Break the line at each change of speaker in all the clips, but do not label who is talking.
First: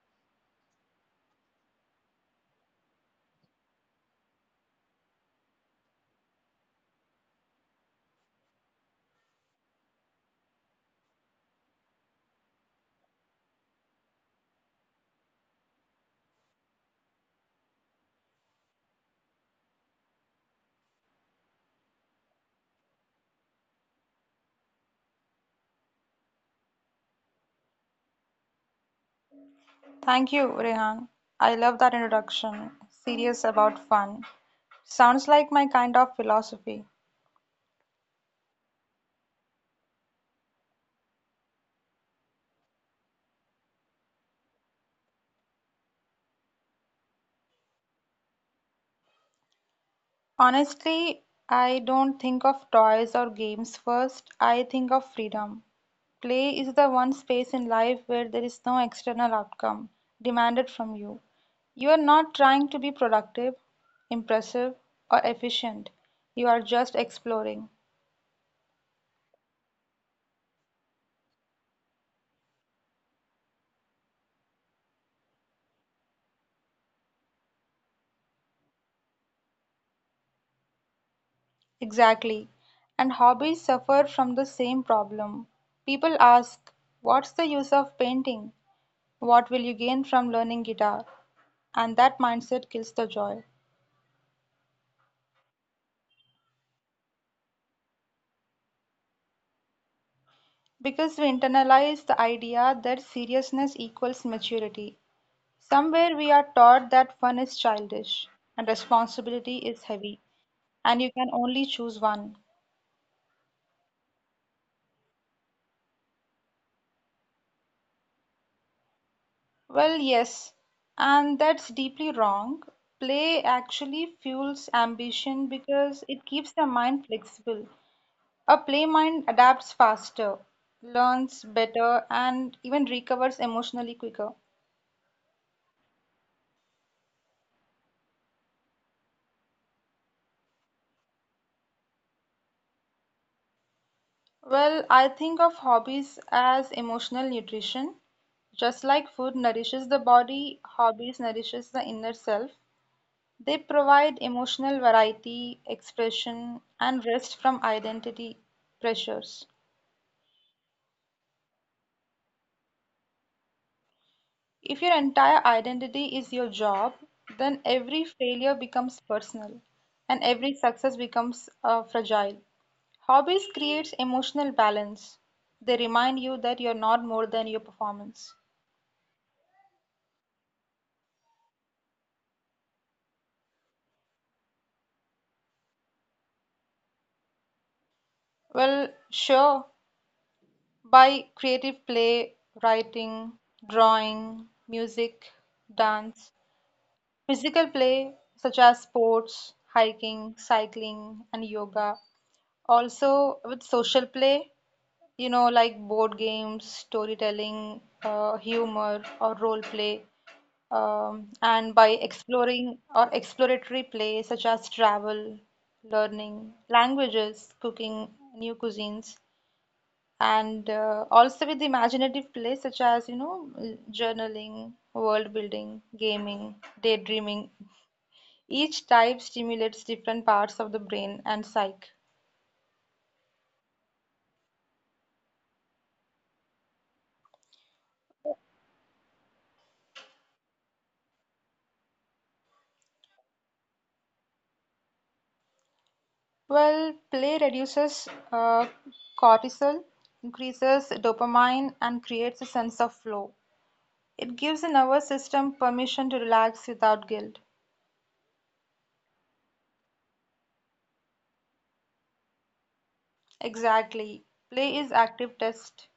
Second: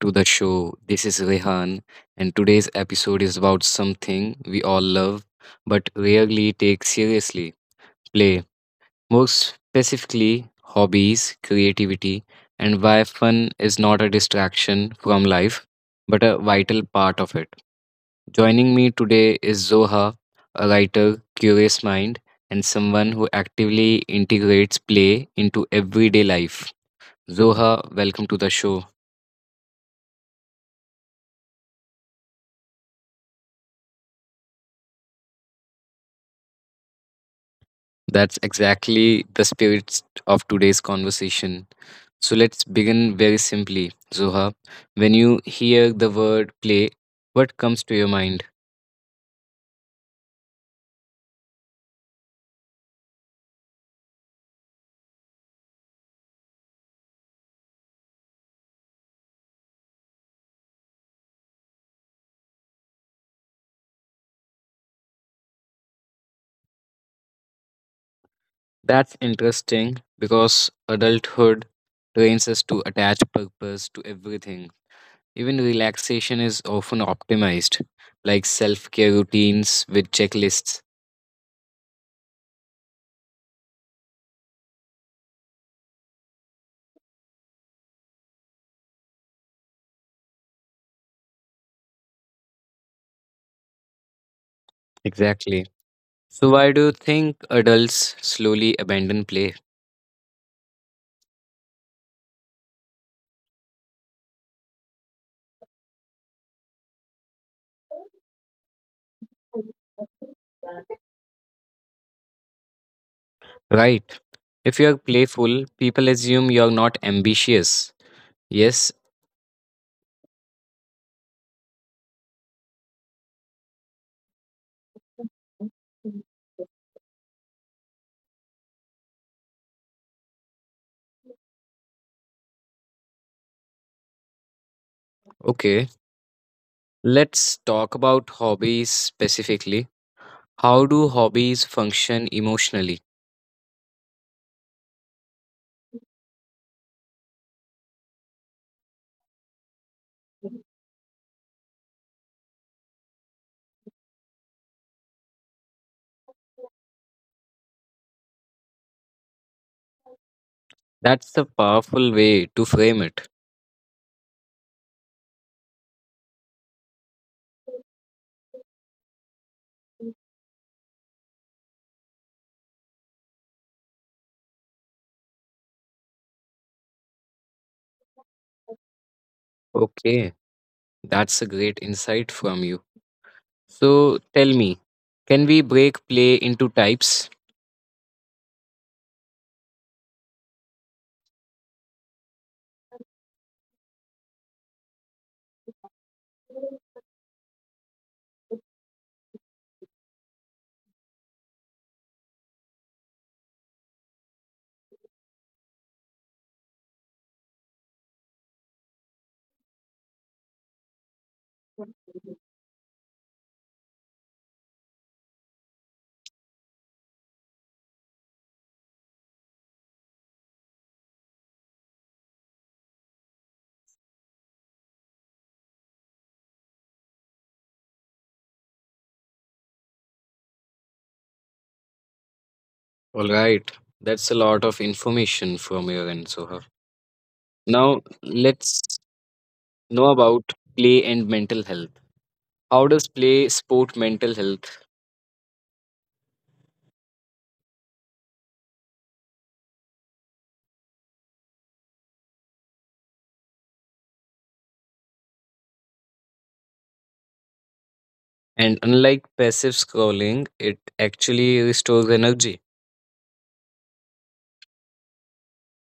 to the show. This is Rehan, and today's episode is about something we all love but rarely take seriously, play. More specifically, hobbies, creativity, and why fun is not a distraction from life but a vital part of it. Joining me today is Zoha, a writer, curious mind, and someone who actively integrates play into everyday life. Zoha, welcome to the show.
Thank you, Rehan. I love that introduction. Serious about fun. Sounds like my kind of philosophy.
That's exactly the spirit of today's conversation. So let's begin very simply. Zoha, when you hear the word play, what comes to your mind?
Honestly, I don't think of toys or games first. I think of freedom. Play is the one space in life where there is no external outcome demanded from you. You are not trying to be productive, impressive, or efficient. You are just exploring.
That's interesting because adulthood trains us to attach purpose to everything. Even relaxation is often optimized, like self care routines with checklists.
Exactly. And hobbies suffer from the same problem. People ask, what's the use of painting? What will you gain from learning guitar? And that mindset kills the joy.
Exactly. So, why do you think adults slowly abandon play?
Because we internalize the idea that seriousness equals maturity. Somewhere we are taught that fun is childish and responsibility is heavy, and you can only choose one.
Right. If you're playful, people assume you're not ambitious. Yes.
Well, yes, and that's deeply wrong. Play actually fuels ambition because it keeps the mind flexible. A play mind adapts faster, learns better, and even recovers emotionally quicker.
Okay. Let's talk about hobbies specifically. How do hobbies function emotionally?
Well, I think of hobbies as emotional nutrition. Just like food nourishes the body, hobbies nourishes the inner self. They provide emotional variety, expression, and rest from identity pressures.
That's a powerful way to frame it.
If your entire identity is your job, then every failure becomes personal and every success becomes fragile. Hobbies creates emotional balance. They remind you that you're not more than your performance.
Okay. That's a great insight from you. So tell me, can we break play into types?
Well, sure, by creative play, writing, drawing, music, dance, physical play such as sports, hiking, cycling, and yoga. Also with social play, you know, like board games, storytelling, humor, or role play, and by exploring or exploratory play such as travel, learning languages, cooking new cuisines, and also with imaginative play such as, you know, journaling, world building, gaming, daydreaming. Each type stimulates different parts of the brain and psyche.
All right. That's a lot of information from your end, Soha. Now, let's know about play and mental health. How does play support mental health?
Well, play reduces cortisol, increases dopamine, and creates a sense of flow. It gives the nervous system permission to relax without guilt.
And unlike passive scrolling, it actually restores energy.
Exactly. Play is active test.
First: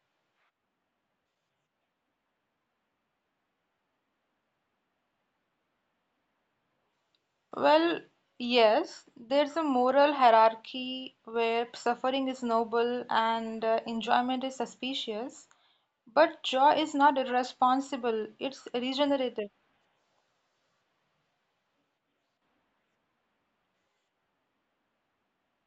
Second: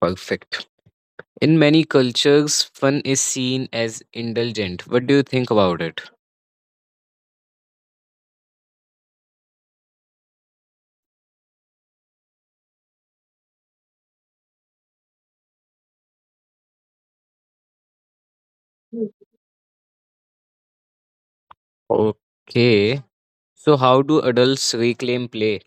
Perfect. In many cultures, fun is seen as indulgent. What do you think about it?
Well, yes, there's a moral hierarchy where suffering is noble and enjoyment is suspicious, but joy is not irresponsible, it's regenerative.
Okay. So, how do adults reclaim play?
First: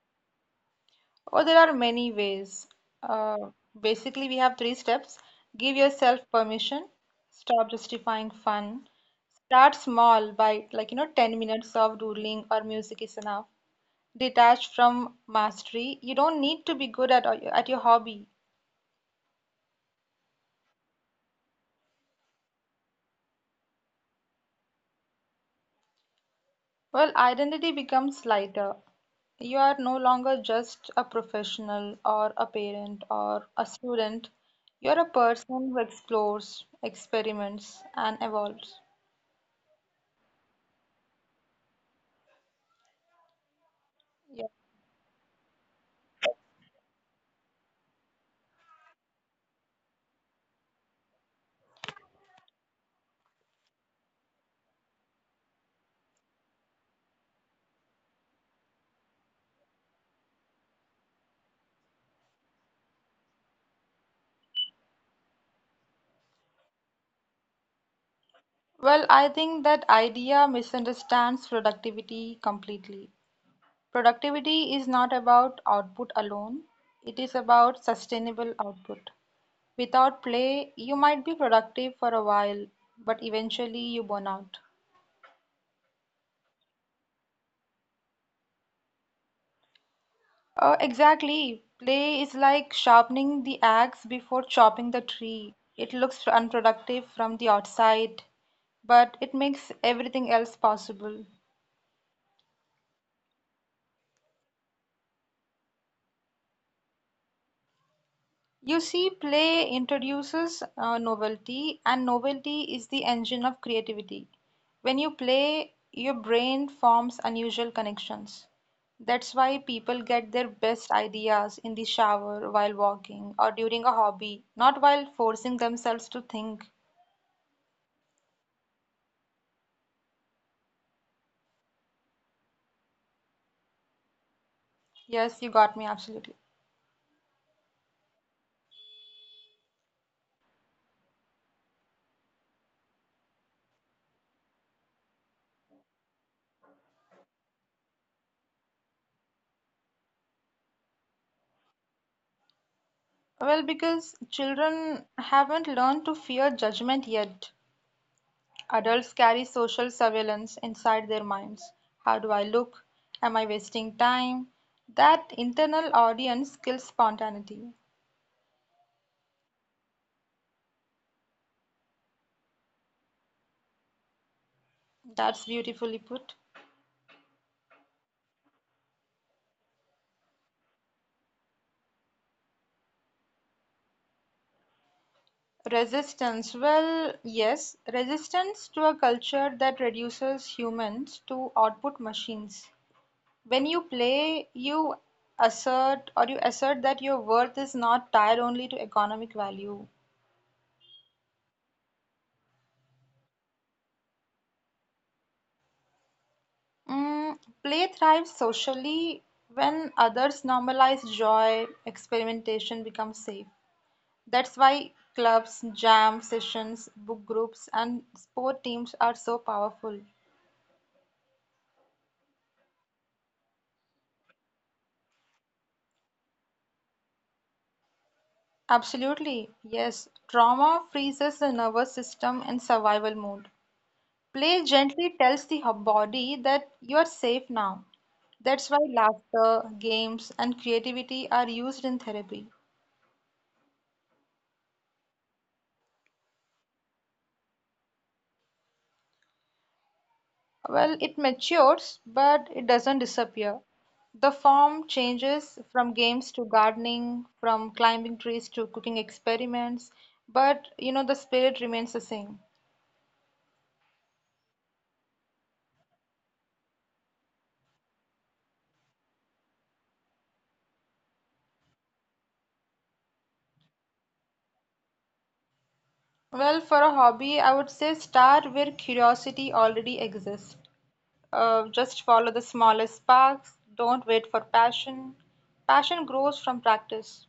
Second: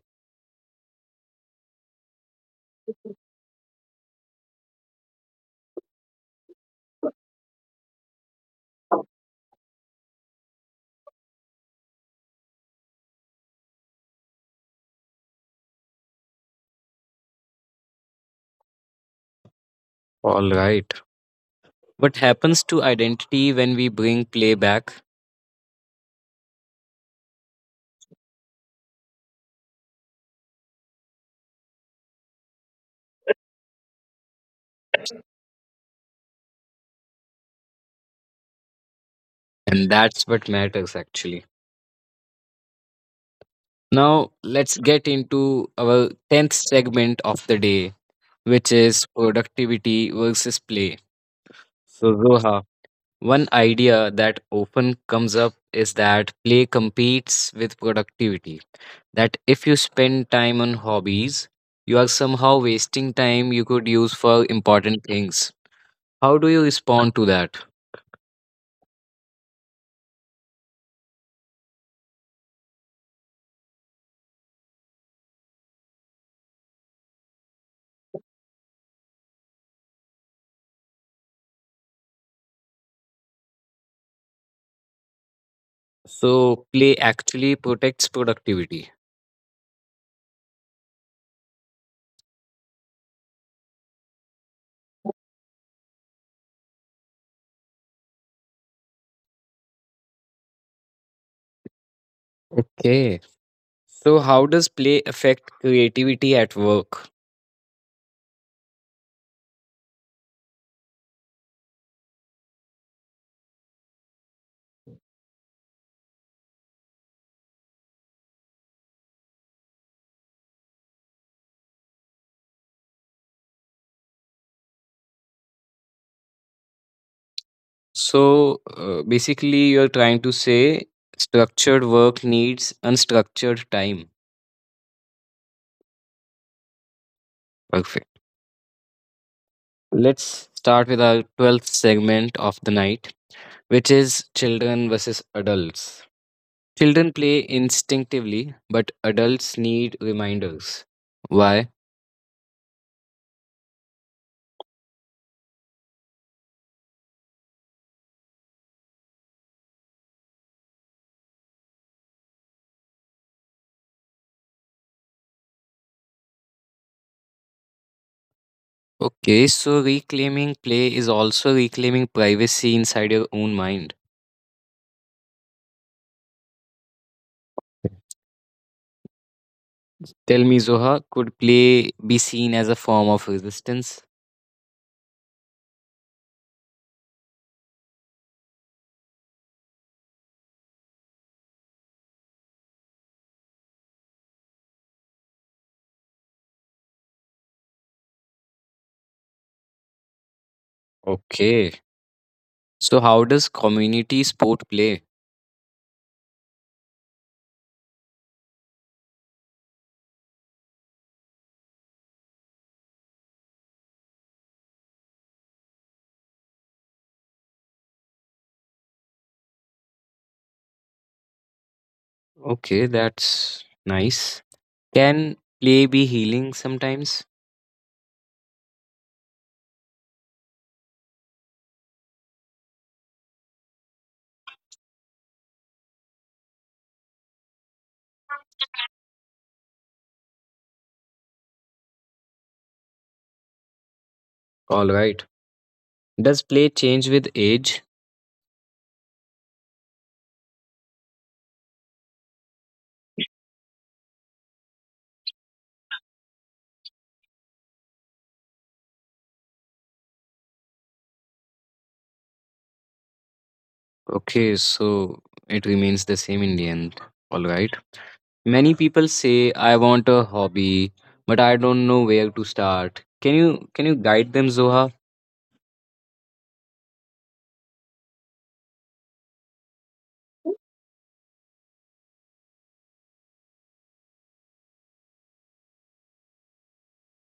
Oh, there are many ways. Uh, Basically, we have three steps. Give yourself permission. Stop justifying fun. Start small by like, you know, 10 minutes of doodling or music is enough. Detach from mastery. You don't need to be good at your hobby.
All right. What happens to identity when we bring play back?
Well, identity becomes lighter. You are no longer just a professional or a parent or a student. You're a person who explores, experiments, and evolves.
And that's what matters actually. Now,
Yeah.
let's get into our 10th segment of the day, which is productivity versus play. So, Zoha, one idea that often comes up is that play competes with productivity. That if you spend time on hobbies, you are somehow wasting time you could use for important things. How do you respond to that?
Well, I think that idea misunderstands productivity completely. Productivity is not about output alone, it is about sustainable output. Without play, you might be productive for a while, but eventually you burn out.
So, play actually protects productivity.
Exactly. Play is like sharpening the axe before chopping the tree. It looks unproductive from the outside, but it makes everything else possible.
Okay. So, how does play affect creativity at work?
You see, play introduces novelty, and novelty is the engine of creativity. When you play, your brain forms unusual connections. That's why people get their best ideas in the shower, while walking, or during a hobby, not while forcing themselves to think.
So basically, you're trying to say structured work needs unstructured time.
Yes, you got me absolutely.
Perfect. Let's start with our 12th segment of the night, which is children versus adults. Children play instinctively, but adults need reminders. Why?
Well, because children haven't learned to fear judgment yet. Adults carry social surveillance inside their minds. How do I look? Am I wasting time? That internal audience kills spontaneity.
Okay, so reclaiming play is also reclaiming privacy inside your own mind.
That's beautifully put.
Tell me, Zoha, could play be seen as a form of resistance?
Resistance. Well, yes, resistance to a culture that reduces humans to output machines. When you play, you assert or you assert that your worth is not tied only to economic value.
Okay. So, how does community sport play?
Mm, play thrives socially when others normalize joy, experimentation becomes safe. That's why clubs, jam sessions, book groups, and sport teams are so powerful.
Okay, that's nice. Can play be healing sometimes?
Absolutely, yes. Trauma freezes the nervous system in survival mode. Play gently tells the body that you are safe now. That's why laughter, games, and creativity are used in therapy.
All right. Does play change with age?
Well, it matures, but it doesn't disappear. The form changes from games to gardening, from climbing trees to cooking experiments, but you know, the spirit remains the same.
Okay, so it remains the same in the end. All right. Many people say I want a hobby, but I don't know where to start. Can you guide them, Zoha?
Well, for a hobby, I would say start where curiosity already exists. Just follow the smallest sparks, don't wait for passion. Passion grows from practice.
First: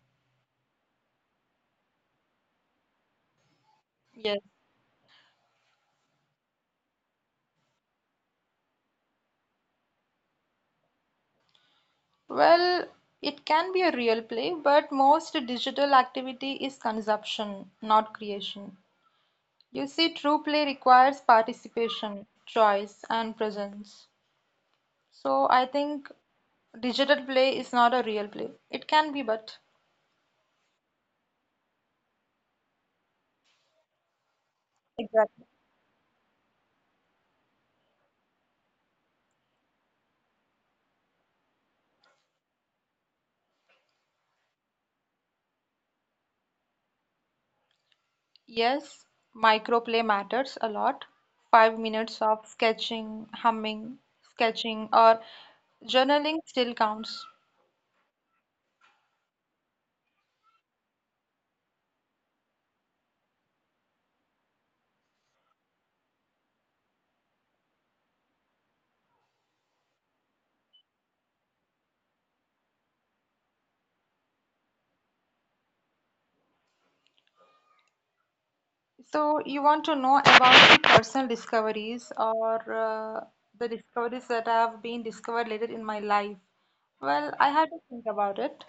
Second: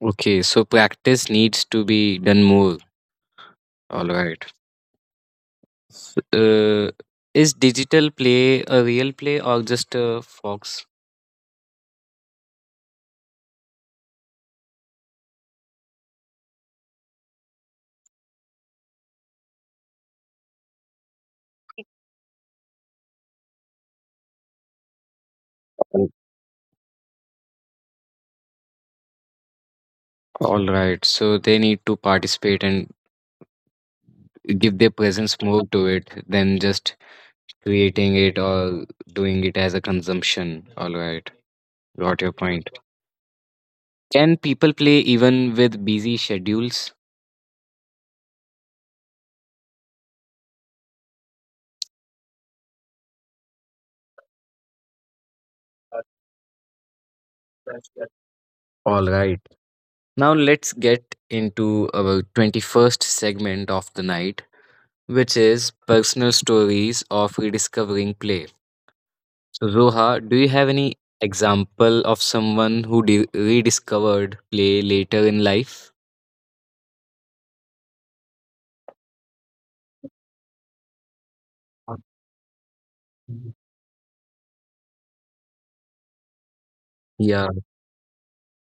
Okay, so practice needs to be done more. All
Yes.
right. S- Uh, is digital play a real play or just a fox?
Well, it can be a real play, but most digital activity is consumption, not creation. You see, true play requires participation, choice, and presence. So I think digital play is not a real play. It can be, but
All right. So they need to participate and give their presence
Exactly.
more to it than just creating it or doing it as a consumption. All right. Got your point. Can people play even with busy schedules?
Yes, microplay matters a lot. 5 minutes of sketching, humming, sketching, or journaling still counts.
All right. Now let's get into our 21st segment of the night, which is personal stories of rediscovering play. Roha, do you have any example of someone who rediscovered play later in life?
So you want to know about the personal discoveries or the discoveries that have been discovered later in my life? Well,
Yeah.
I had to think about it.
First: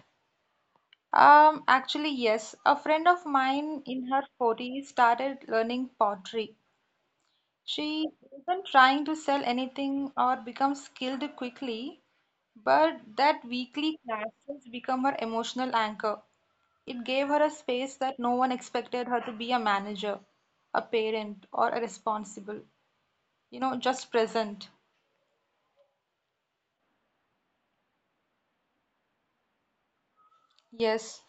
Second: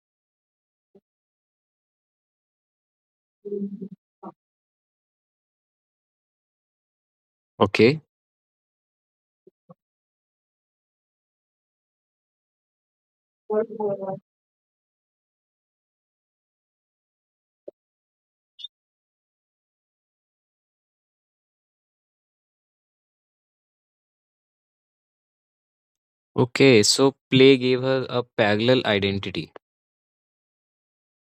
Actually, yes, a friend of mine in her 40s started learning pottery.
Okay.
She wasn't trying to sell anything or become skilled quickly, but that weekly classes become her emotional anchor. It gave her a space that no one expected her to be a manager, a parent, or a responsible, you know, just present.
Okay. So play gave her a parallel identity.
Yes.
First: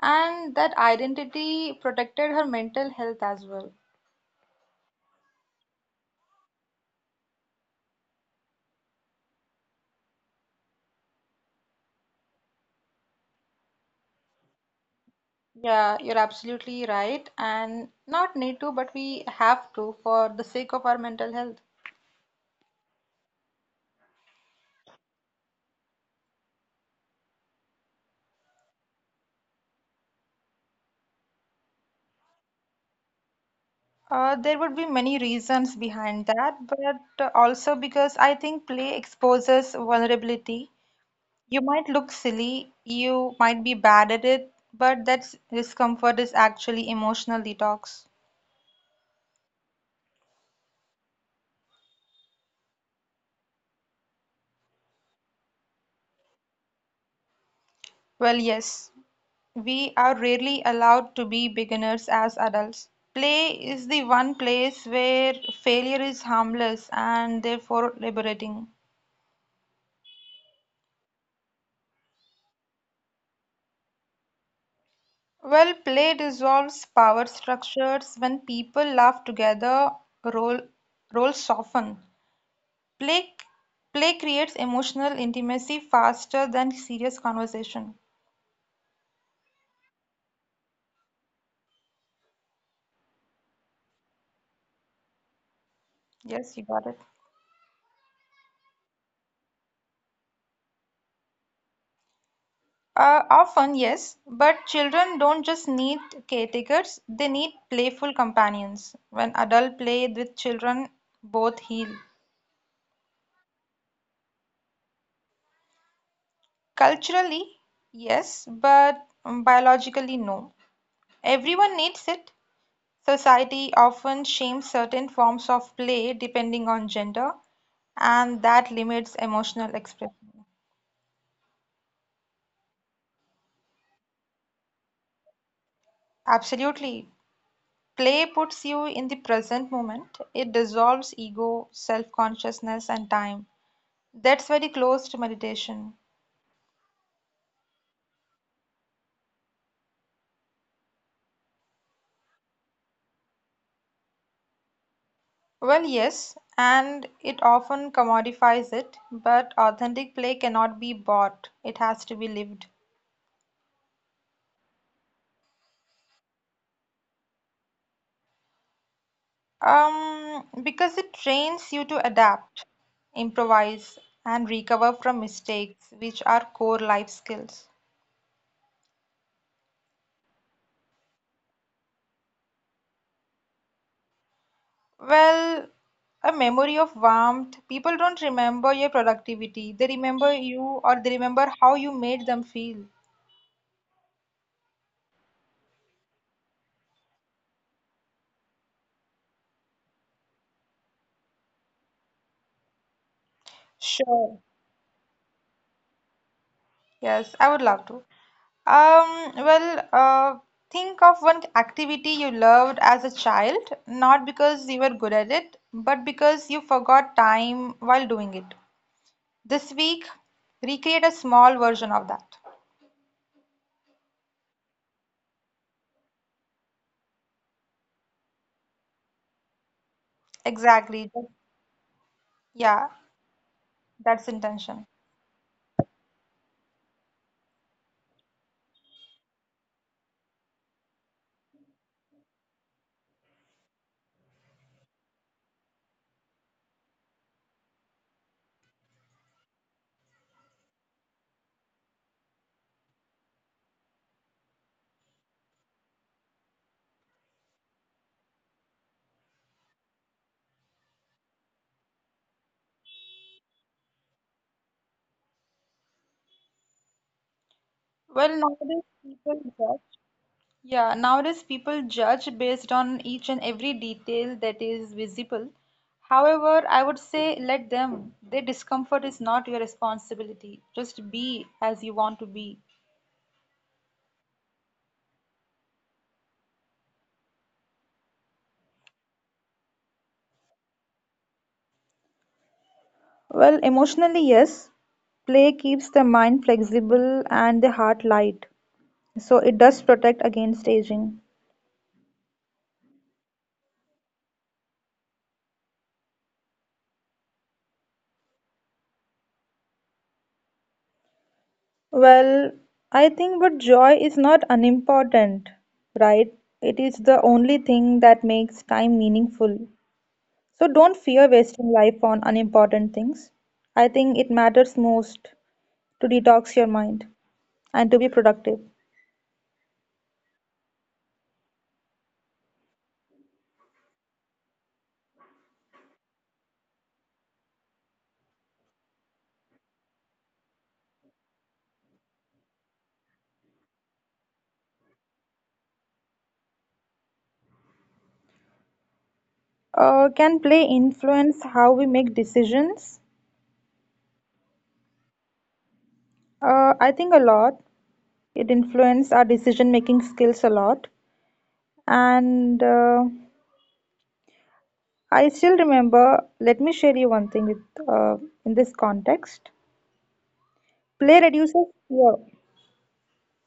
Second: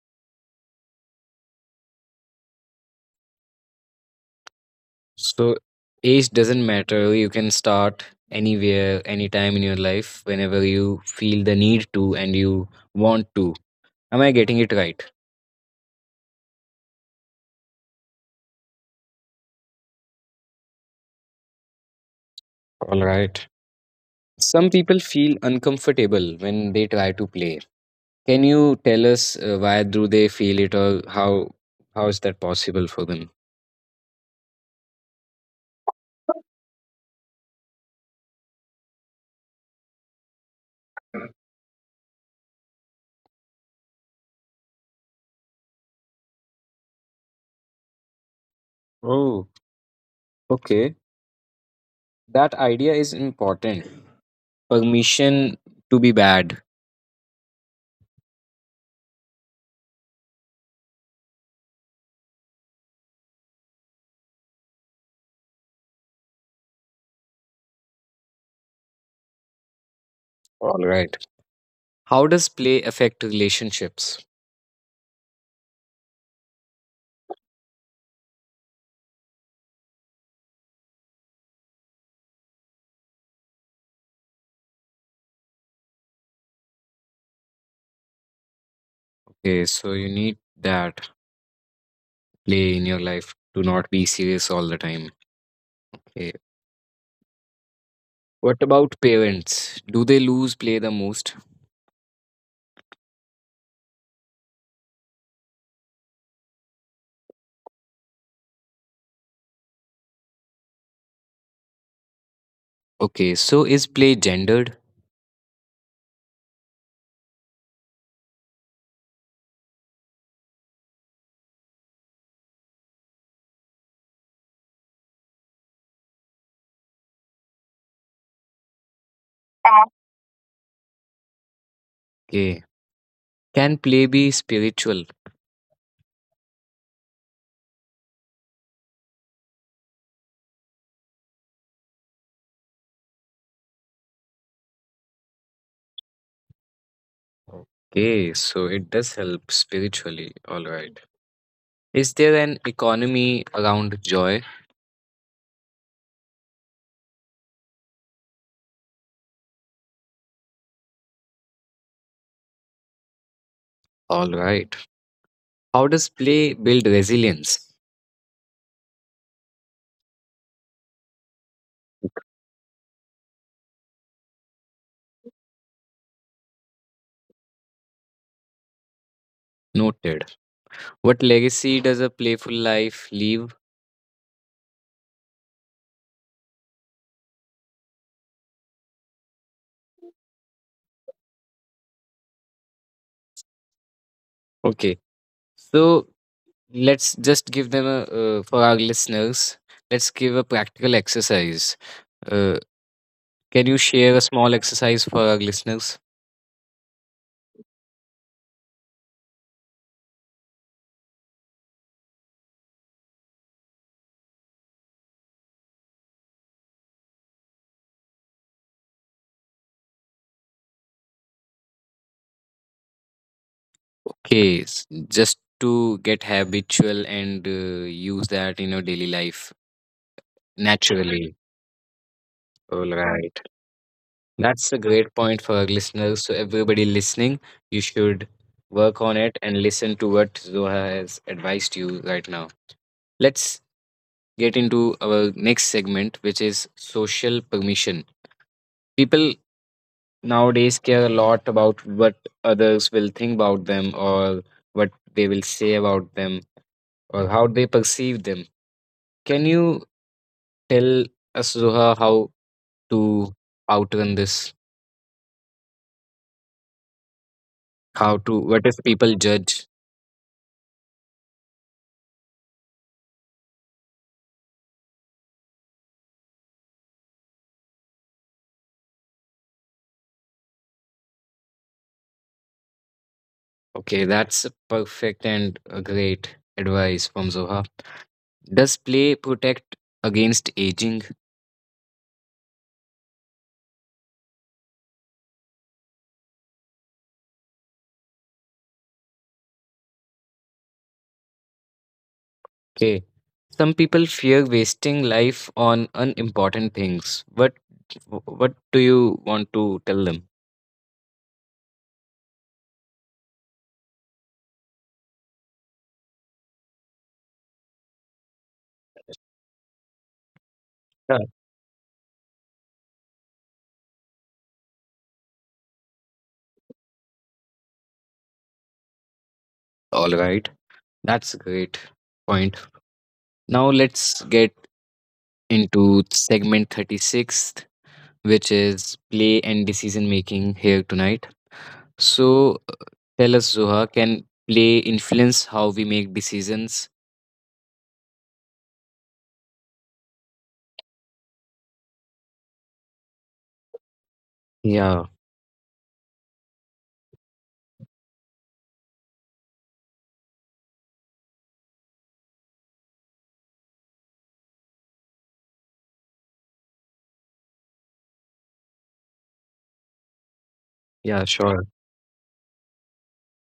And that identity protected her mental health as well.
So age doesn't matter. You can start anywhere, anytime in your life, whenever you feel the need to and you want to. Am I getting it right?
Yeah, you're absolutely right. And not need to, but we have to for the sake of our mental health.
All right. Some people feel uncomfortable when they try to play. Can you tell us, why do they feel it or how is that possible for them?
There would be many reasons behind that, but also because I think play exposes vulnerability. You might look silly, you might be bad at it, but that discomfort is actually emotional detox.
Oh, okay. That idea is important. Permission to be bad.
Well, yes, we are rarely allowed to be beginners as adults. Play is the one place where failure is harmless and therefore liberating.
All right. How does play affect relationships?
Well, play dissolves power structures when people laugh together, role, roles soften. Play, Play creates emotional intimacy faster than serious conversation.
Okay, so you need that play in your life to not be serious all the time. Okay.
Yes, you got it.
What about parents? Do they lose play the most?
Often, yes, but children don't just need caretakers, they need playful companions. When adult play with children, both heal.
Okay, so is play gendered?
Culturally, yes, but biologically, no. Everyone needs it. Society often shames certain forms of play depending on gender, and that limits emotional expression.
Can play be spiritual?
Absolutely. Play puts you in the present moment. It dissolves ego, self consciousness, and time. That's very close to meditation.
Okay, so it does help spiritually. All right. Is there an economy around joy?
Well, yes, and it often commodifies it, but authentic play cannot be bought, it has to be lived.
All right. How does play build resilience?
Because it trains you to adapt, improvise, and recover from mistakes, which are core life skills.
Noted. What legacy does a playful life leave?
Well, a memory of warmth. People don't remember your productivity. They remember you or they remember how you made them feel.
Okay. So let's just give them for our listeners, let's give a practical exercise. Uh, can you share a
Sure.
small exercise for our listeners?
Yes, I would love to. Um, well, uh, think of one activity you loved as a child, not because you were good at it, but because you forgot time while doing it. This week, recreate a small version of that.
Okay, just to get habitual and use that in your daily life
Exactly. Just-
naturally.
Yeah,
All right.
that's
That's a
intention.
great point for our listeners. So, everybody listening, you should work on it and listen to what Zoha has advised you right now. Let's get into our next segment, which is social permission. People nowadays care a lot about what others will think about them or what they will say about them or how they perceive them. Can you tell us, Zoha, how to outrun this? How
Well,
to, what if
nowadays
people
people
judge?
judge. Yeah, nowadays people judge based on each and every detail that is visible. However, I would say let them, their discomfort is not your responsibility. Just be as you want to be.
Okay, that's a perfect and a great advice from Zoha. Does play protect against aging?
Well, emotionally, yes. Play keeps the mind flexible and the heart light. So it does protect against aging.
Okay, some people fear wasting life on unimportant things. What do you want to tell them?
Well, I think but joy is not unimportant, right? It is the only thing that makes time meaningful. So don't
Yeah.
fear wasting life on unimportant things. I think it matters most to detox your mind and to be productive.
All right, that's a great point. Now let's get into segment 36th, which is play and decision making here tonight. So, tell us, Zoha, can play influence how we make decisions?
Can play influence how we make decisions?
Yeah,
I think a lot. It influenced our decision-making skills a lot. And I still remember, let me share you one thing with, in this context. Play
yeah, sure.
reduces fear.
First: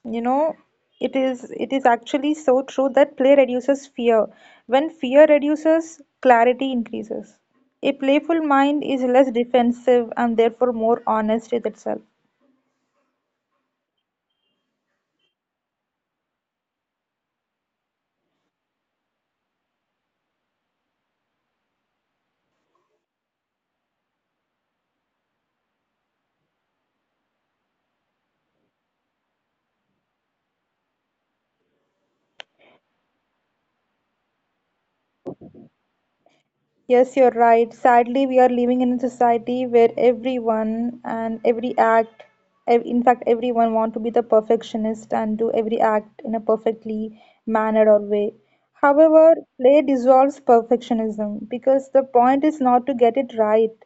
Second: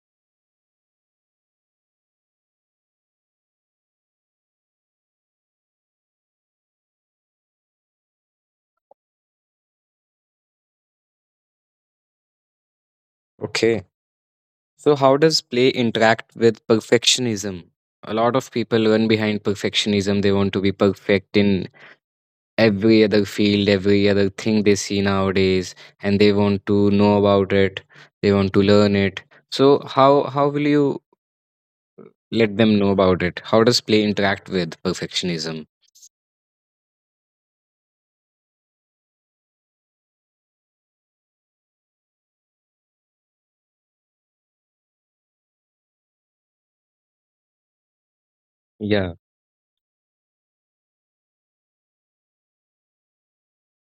You know, it is actually so true that play reduces fear. When fear reduces, clarity increases. A playful mind is less defensive and therefore more honest with itself.
Okay. So, how does play interact with perfectionism? A lot of people run behind perfectionism. They want to be perfect in every other field, every other thing they see nowadays, and they want to know about it. They want to learn it. So, how will you let them know about it. How does play interact with perfectionism?
Yes, you're right. Sadly, we are living in a society where everyone and every act, in fact, everyone want to be the perfectionist and do every act in a perfectly mannered or way.
Yeah.
However, play dissolves perfectionism because the point is not to get it right,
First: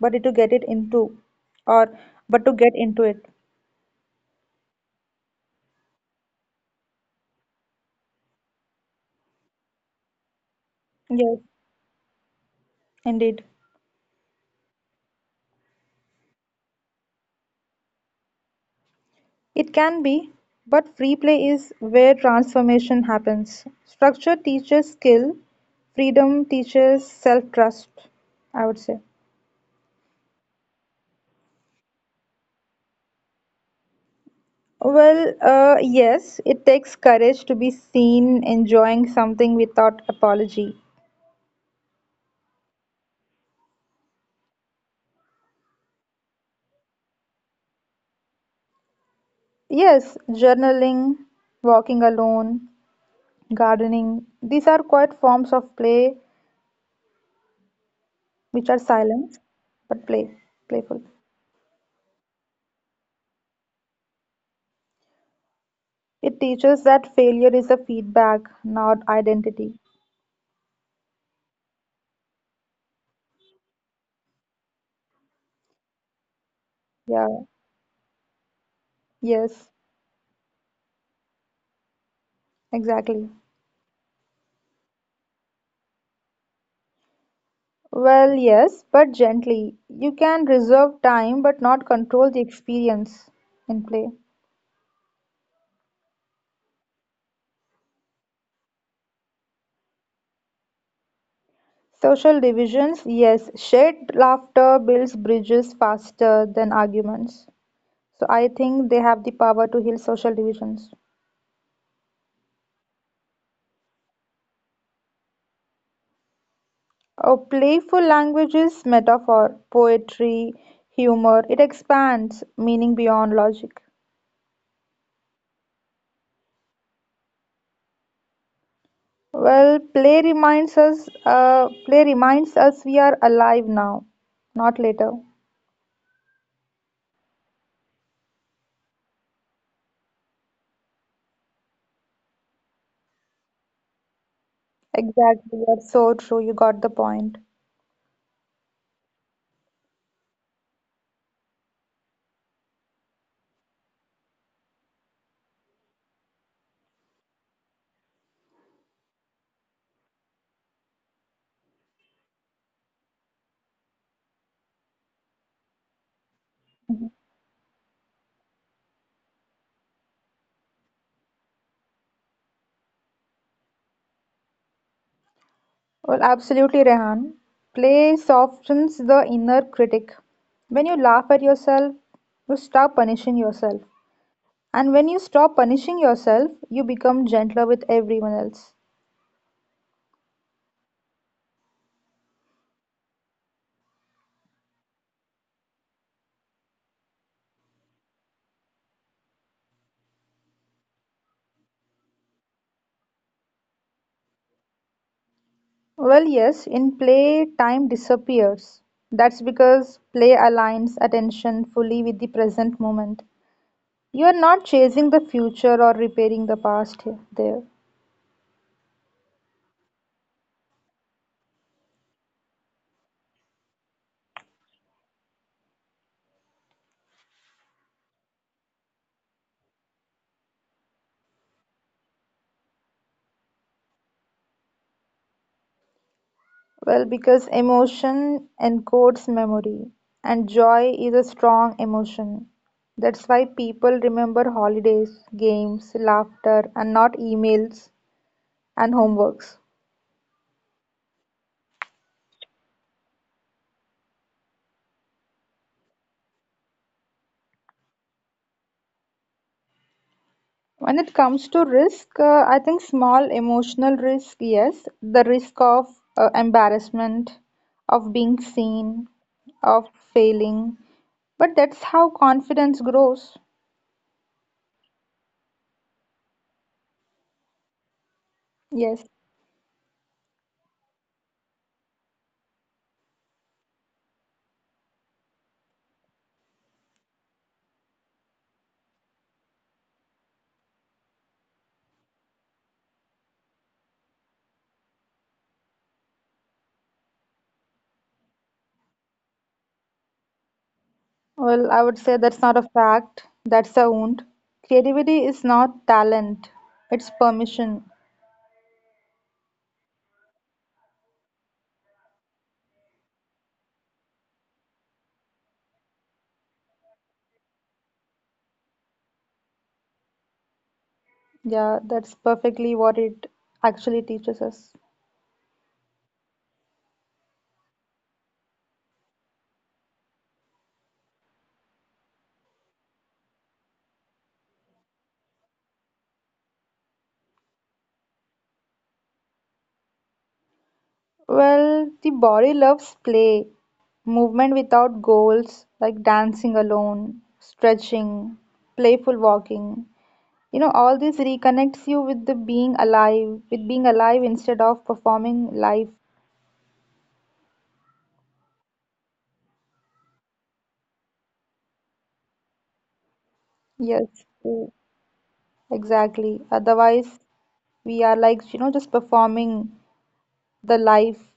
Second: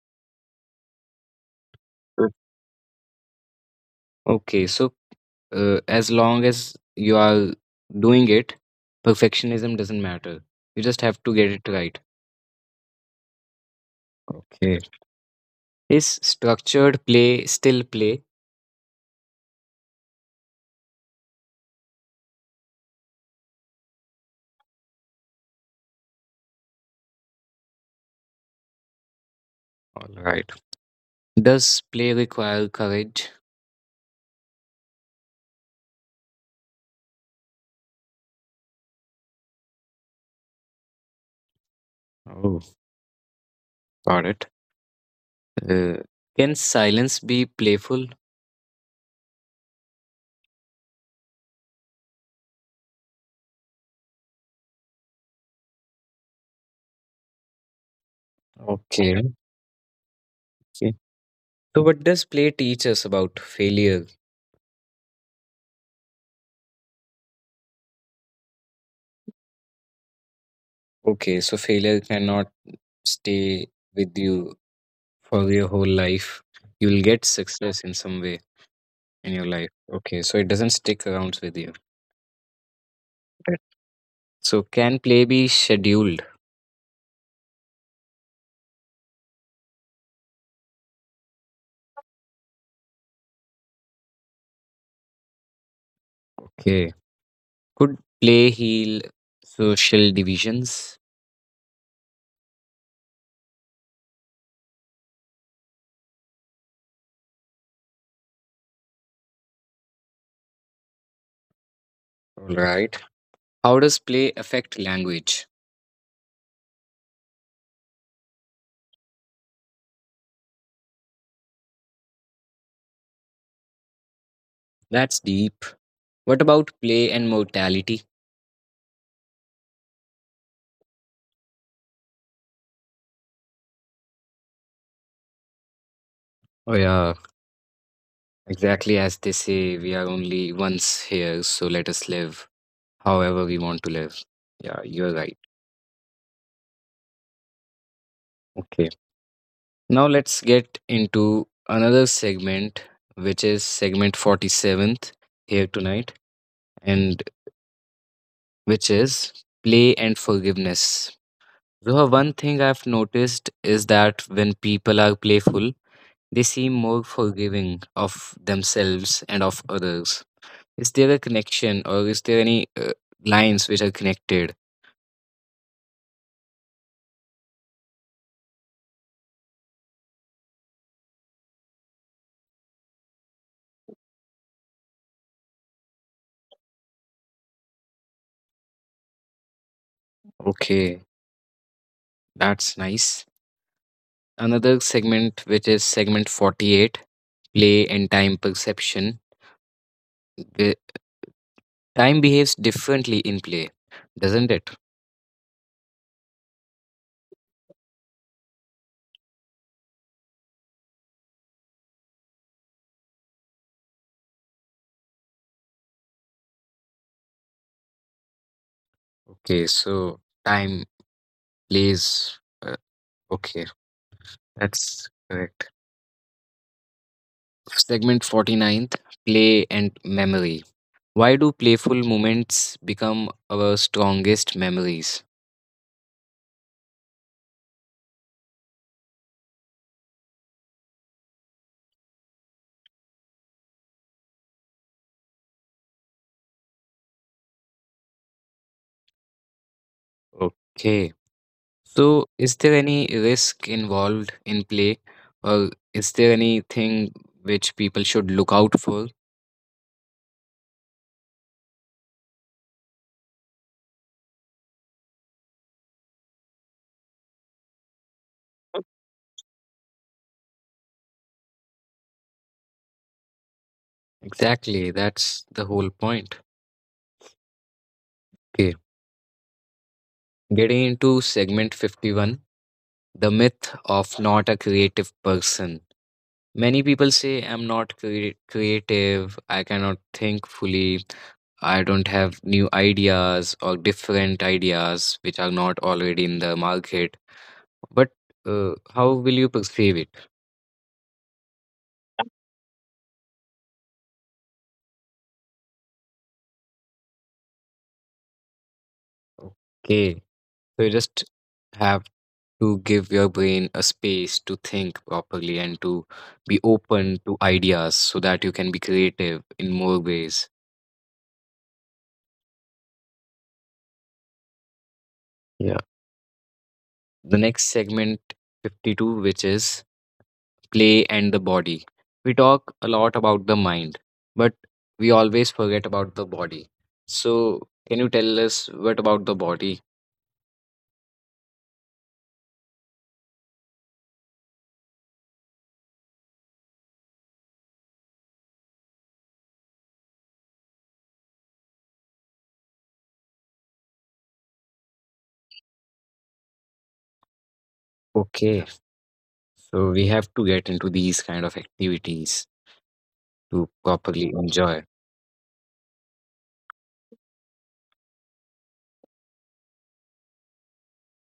but to get it into or
O-
but to get into it.
Okay. So, as long as you are doing it, perfectionism doesn't matter. You just have to
Yes,
get it right.
indeed.
Okay. Is structured play still play?
It can be, but free play is where transformation happens. Structure teaches skill, freedom teaches self-trust, I would say.
All right. Does play require courage?
Well, yes, it takes courage to be seen enjoying something without apology.
Oh, got it. Uh, can silence be playful?
Yes, journaling, walking alone, gardening, these are quite forms of play which are
Okay.
silent but
Okay.
playful.
So, what does play teach us about failure?
It teaches that failure is a feedback, not identity.
Okay, so failure cannot stay with you for your whole life. You'll
Yeah,
get success in some way in your
yes,
life. Okay, so it doesn't stick around with you.
exactly.
Right. So can play be scheduled?
Well, yes, but gently. You can reserve time but not control the experience in play.
Okay. Could play heal social divisions?
Social divisions, yes, shared laughter builds bridges faster than arguments. So I think they have the power to heal social divisions.
All right. How does play affect language?
A playful language is metaphor, poetry, humor. It expands meaning beyond logic.
That's deep. What about play and mortality?
Play reminds us we are alive now, not later.
Oh yeah, exactly as they say, we are only once here, so let us live, however we want to live. Yeah, you're right.
Exactly, you are so true. You got the point.
Okay. Now let's get into another segment, which is segment 47th here tonight, and which is play and forgiveness. Zoha, one thing I've noticed is that when people are playful, they seem more
Mhm.
forgiving of themselves and of others. Is there a connection or is there any, lines which are connected?
Well, absolutely, Rehan. Play softens the inner critic. When you laugh at yourself, you stop punishing yourself. And when you stop punishing yourself, you become gentler with everyone else.
Okay, that's nice. Another segment, which is segment 48, play and time perception. The time behaves differently in play, doesn't it?
Well, yes, in play, time disappears. That's because play aligns attention fully with the present moment. You are not chasing the future or repairing the past here, there.
Okay, so time plays. Okay, that's correct. Segment forty-ninth, play and memory. Why do playful moments become our strongest memories?
Well, because emotion encodes memory, and joy is a strong emotion. That's why people remember holidays, games, laughter, and not emails and homeworks.
Okay, so is there any risk involved in play, or is there anything which people should look out for?
When it comes to risk, I think small emotional risk, yes, the risk of embarrassment, of being seen, of failing, but that's how confidence grows.
Exactly, that's the whole point. Okay,
Yes.
getting into segment 51, the myth of not a creative person. Many people say, I'm not creative, I cannot think fully, I don't have new ideas or different ideas which are not already in the market. But, how will you perceive it?
Well, I would say that's not a fact, that's a wound. Creativity is not talent, it's permission.
Okay, so you just have to give your brain a space to think properly and to be open to ideas so that you can be creative in more ways.
Yeah, that's perfectly what it actually teaches us.
Yeah. The next segment 52, which is play and the body. We talk a lot about the mind, but we always forget about the body. So, can you tell us what about the body?
Well, the body loves play, movement without goals, like dancing alone, stretching, playful walking. You know, all this reconnects you with the being alive, with being alive instead of performing life.
Okay, so we have to get into these kind of activities to
Yes,
properly
e-
enjoy.
exactly. Otherwise, we are like, you know, just performing the life,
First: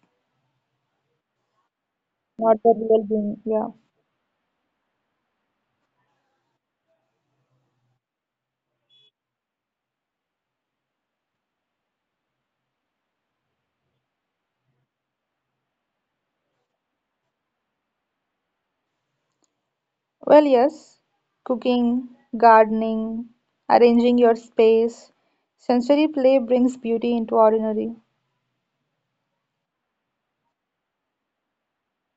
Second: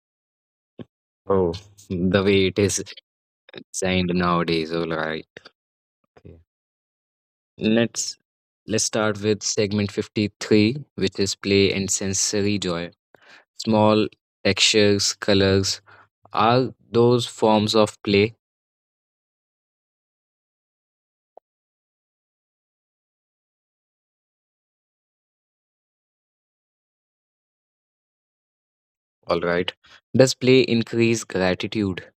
Oh, the way
not
it
the
is
real being. Yeah.
designed nowadays, all right. Okay. Let's let's start with segment 53, which is play and sensory joy. Small textures, colors are those forms of play.
Well, yes, cooking, gardening, arranging your space, sensory play brings beauty into ordinary.
All right. Does play increase gratitude?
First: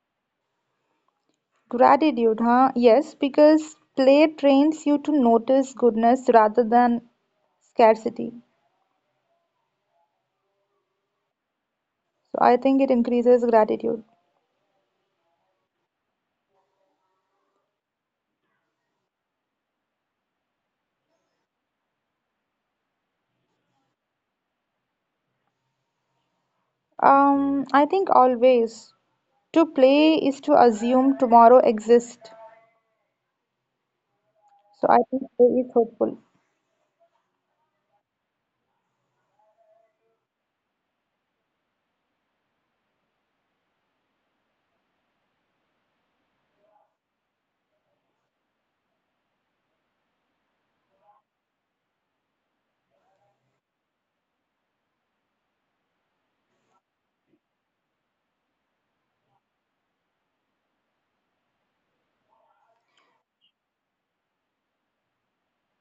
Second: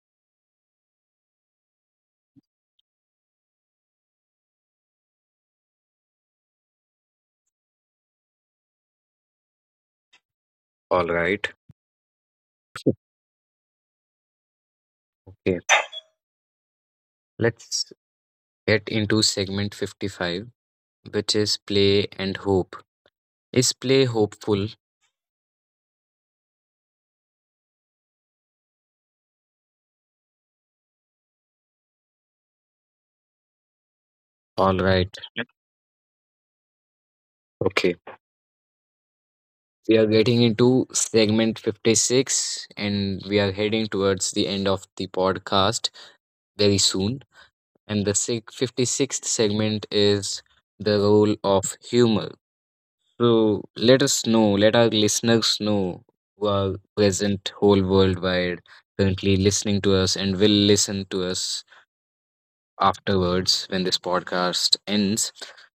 Gratitude, huh? Yes, because play trains you to notice goodness rather than scarcity.
All right.
So I think it increases gratitude.
Okay. Let's get into segment 55, which is play and hope. Is play hopeful?
I think always to play is to assume tomorrow exists.
All
So I
right.
think play is hopeful.
Okay. We are getting into segment 56 and we are heading towards the end of the podcast very soon. And the 56th segment is the role of humor. So let us know, let our listeners know who are present whole worldwide currently listening to us and will listen to us afterwards when this podcast ends.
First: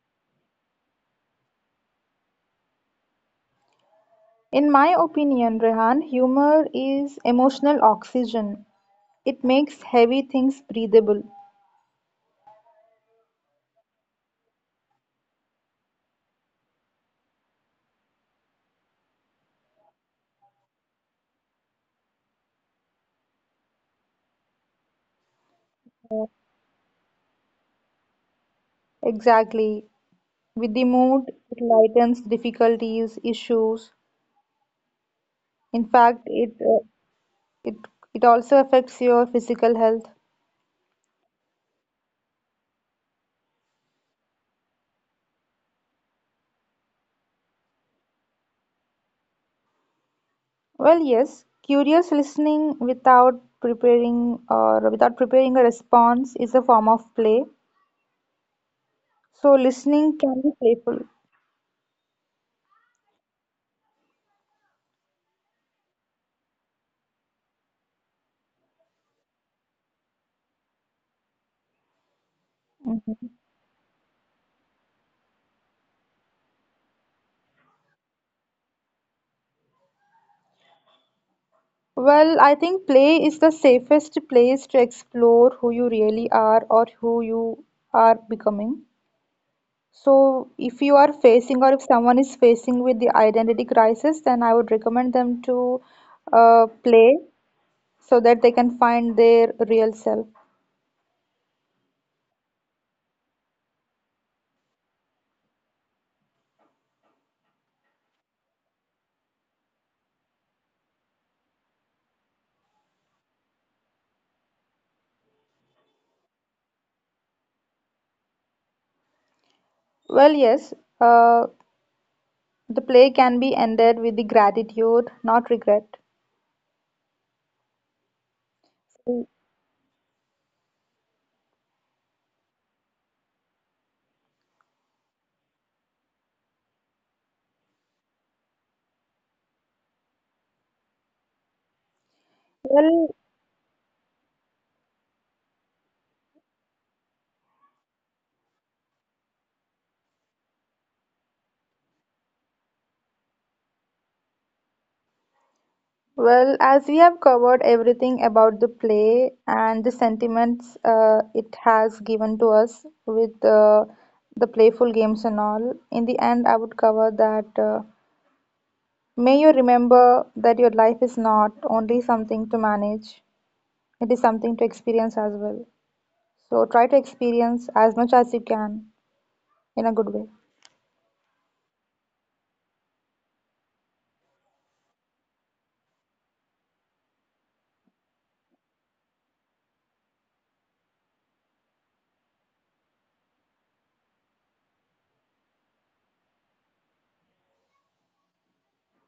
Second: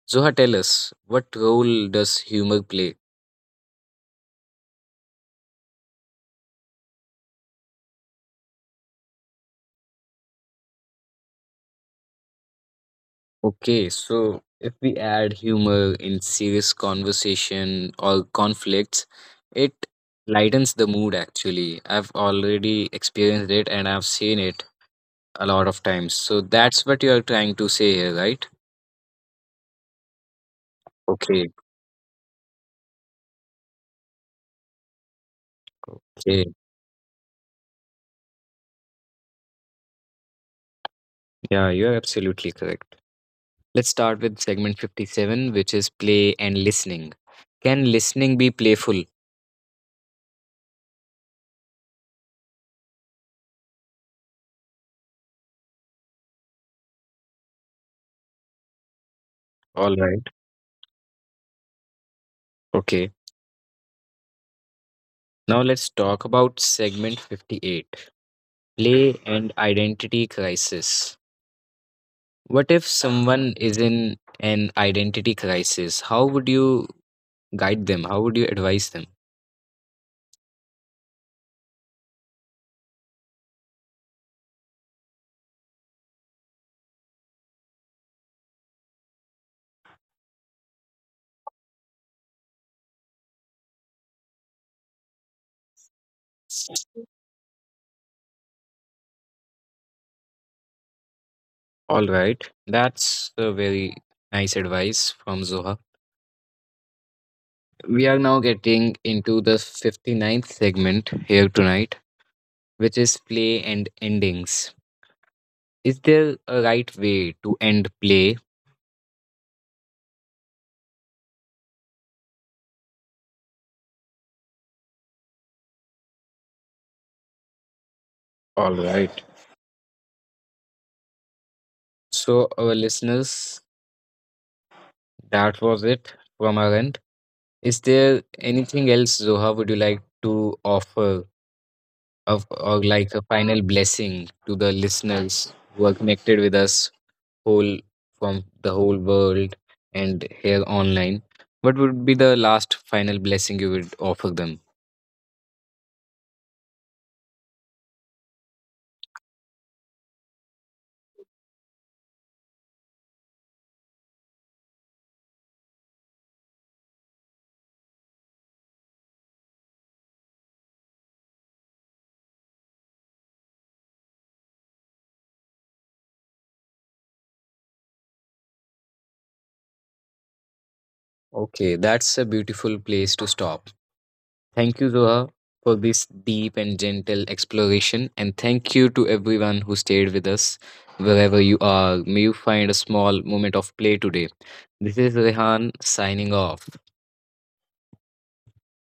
Zoha, tell us what role does humor play?
In my opinion, Rehan, humor is emotional oxygen. It makes heavy things breathable.
Okay, so if we add humor in serious conversation or conflicts, it lightens the mood actually. I've already experienced it and I've seen it a lot of times. So that's what you're trying to say here, right?
Exactly. With the mood,
Okay,
it lightens difficulties, issues. In fact,
okay.
it it also affects your physical health.
Yeah, you're absolutely correct. Let's start with segment 57, which is play and listening. Can listening be playful?
Well, yes, curious listening without preparing a response is a form of play. So
All
listening
right.
can be playful.
Okay. Now let's talk about segment 58. Play and identity crisis. What if
Mhm.
someone is in an identity crisis? How would you guide them? How would you advise them?
Well, I think play is the safest place to explore who you really are or who you are becoming. So, if you are facing or if someone is facing with the identity crisis, then I would recommend them to play so that they can find their real self.
All right, that's a very nice advice from Zoha. We are now getting into the fifty-ninth segment here tonight, which is play and endings. Is there a right way to end play?
Well, yes, uh, the play can be ended with the gratitude, not regret.
All right. So, our listeners, that was it from our end. Is there anything else, Zoha, would you like to offer or like
Well,
a final blessing to the listeners who are connected with us whole from the whole world and here online? What would be the last final blessing you would offer them?
well, as we have covered everything about the play and the sentiments it has given to us with the playful games and all, in the end, I would cover that. May you remember that your life is not only something to manage, it is something to experience as well. So try to experience as much as you can in a good way.
Okay, that's a beautiful place to stop. Thank you, Zoha, for this deep and gentle exploration. And thank you to everyone who stayed with us wherever you are. May you find a small moment of play today. This is Rehan signing off.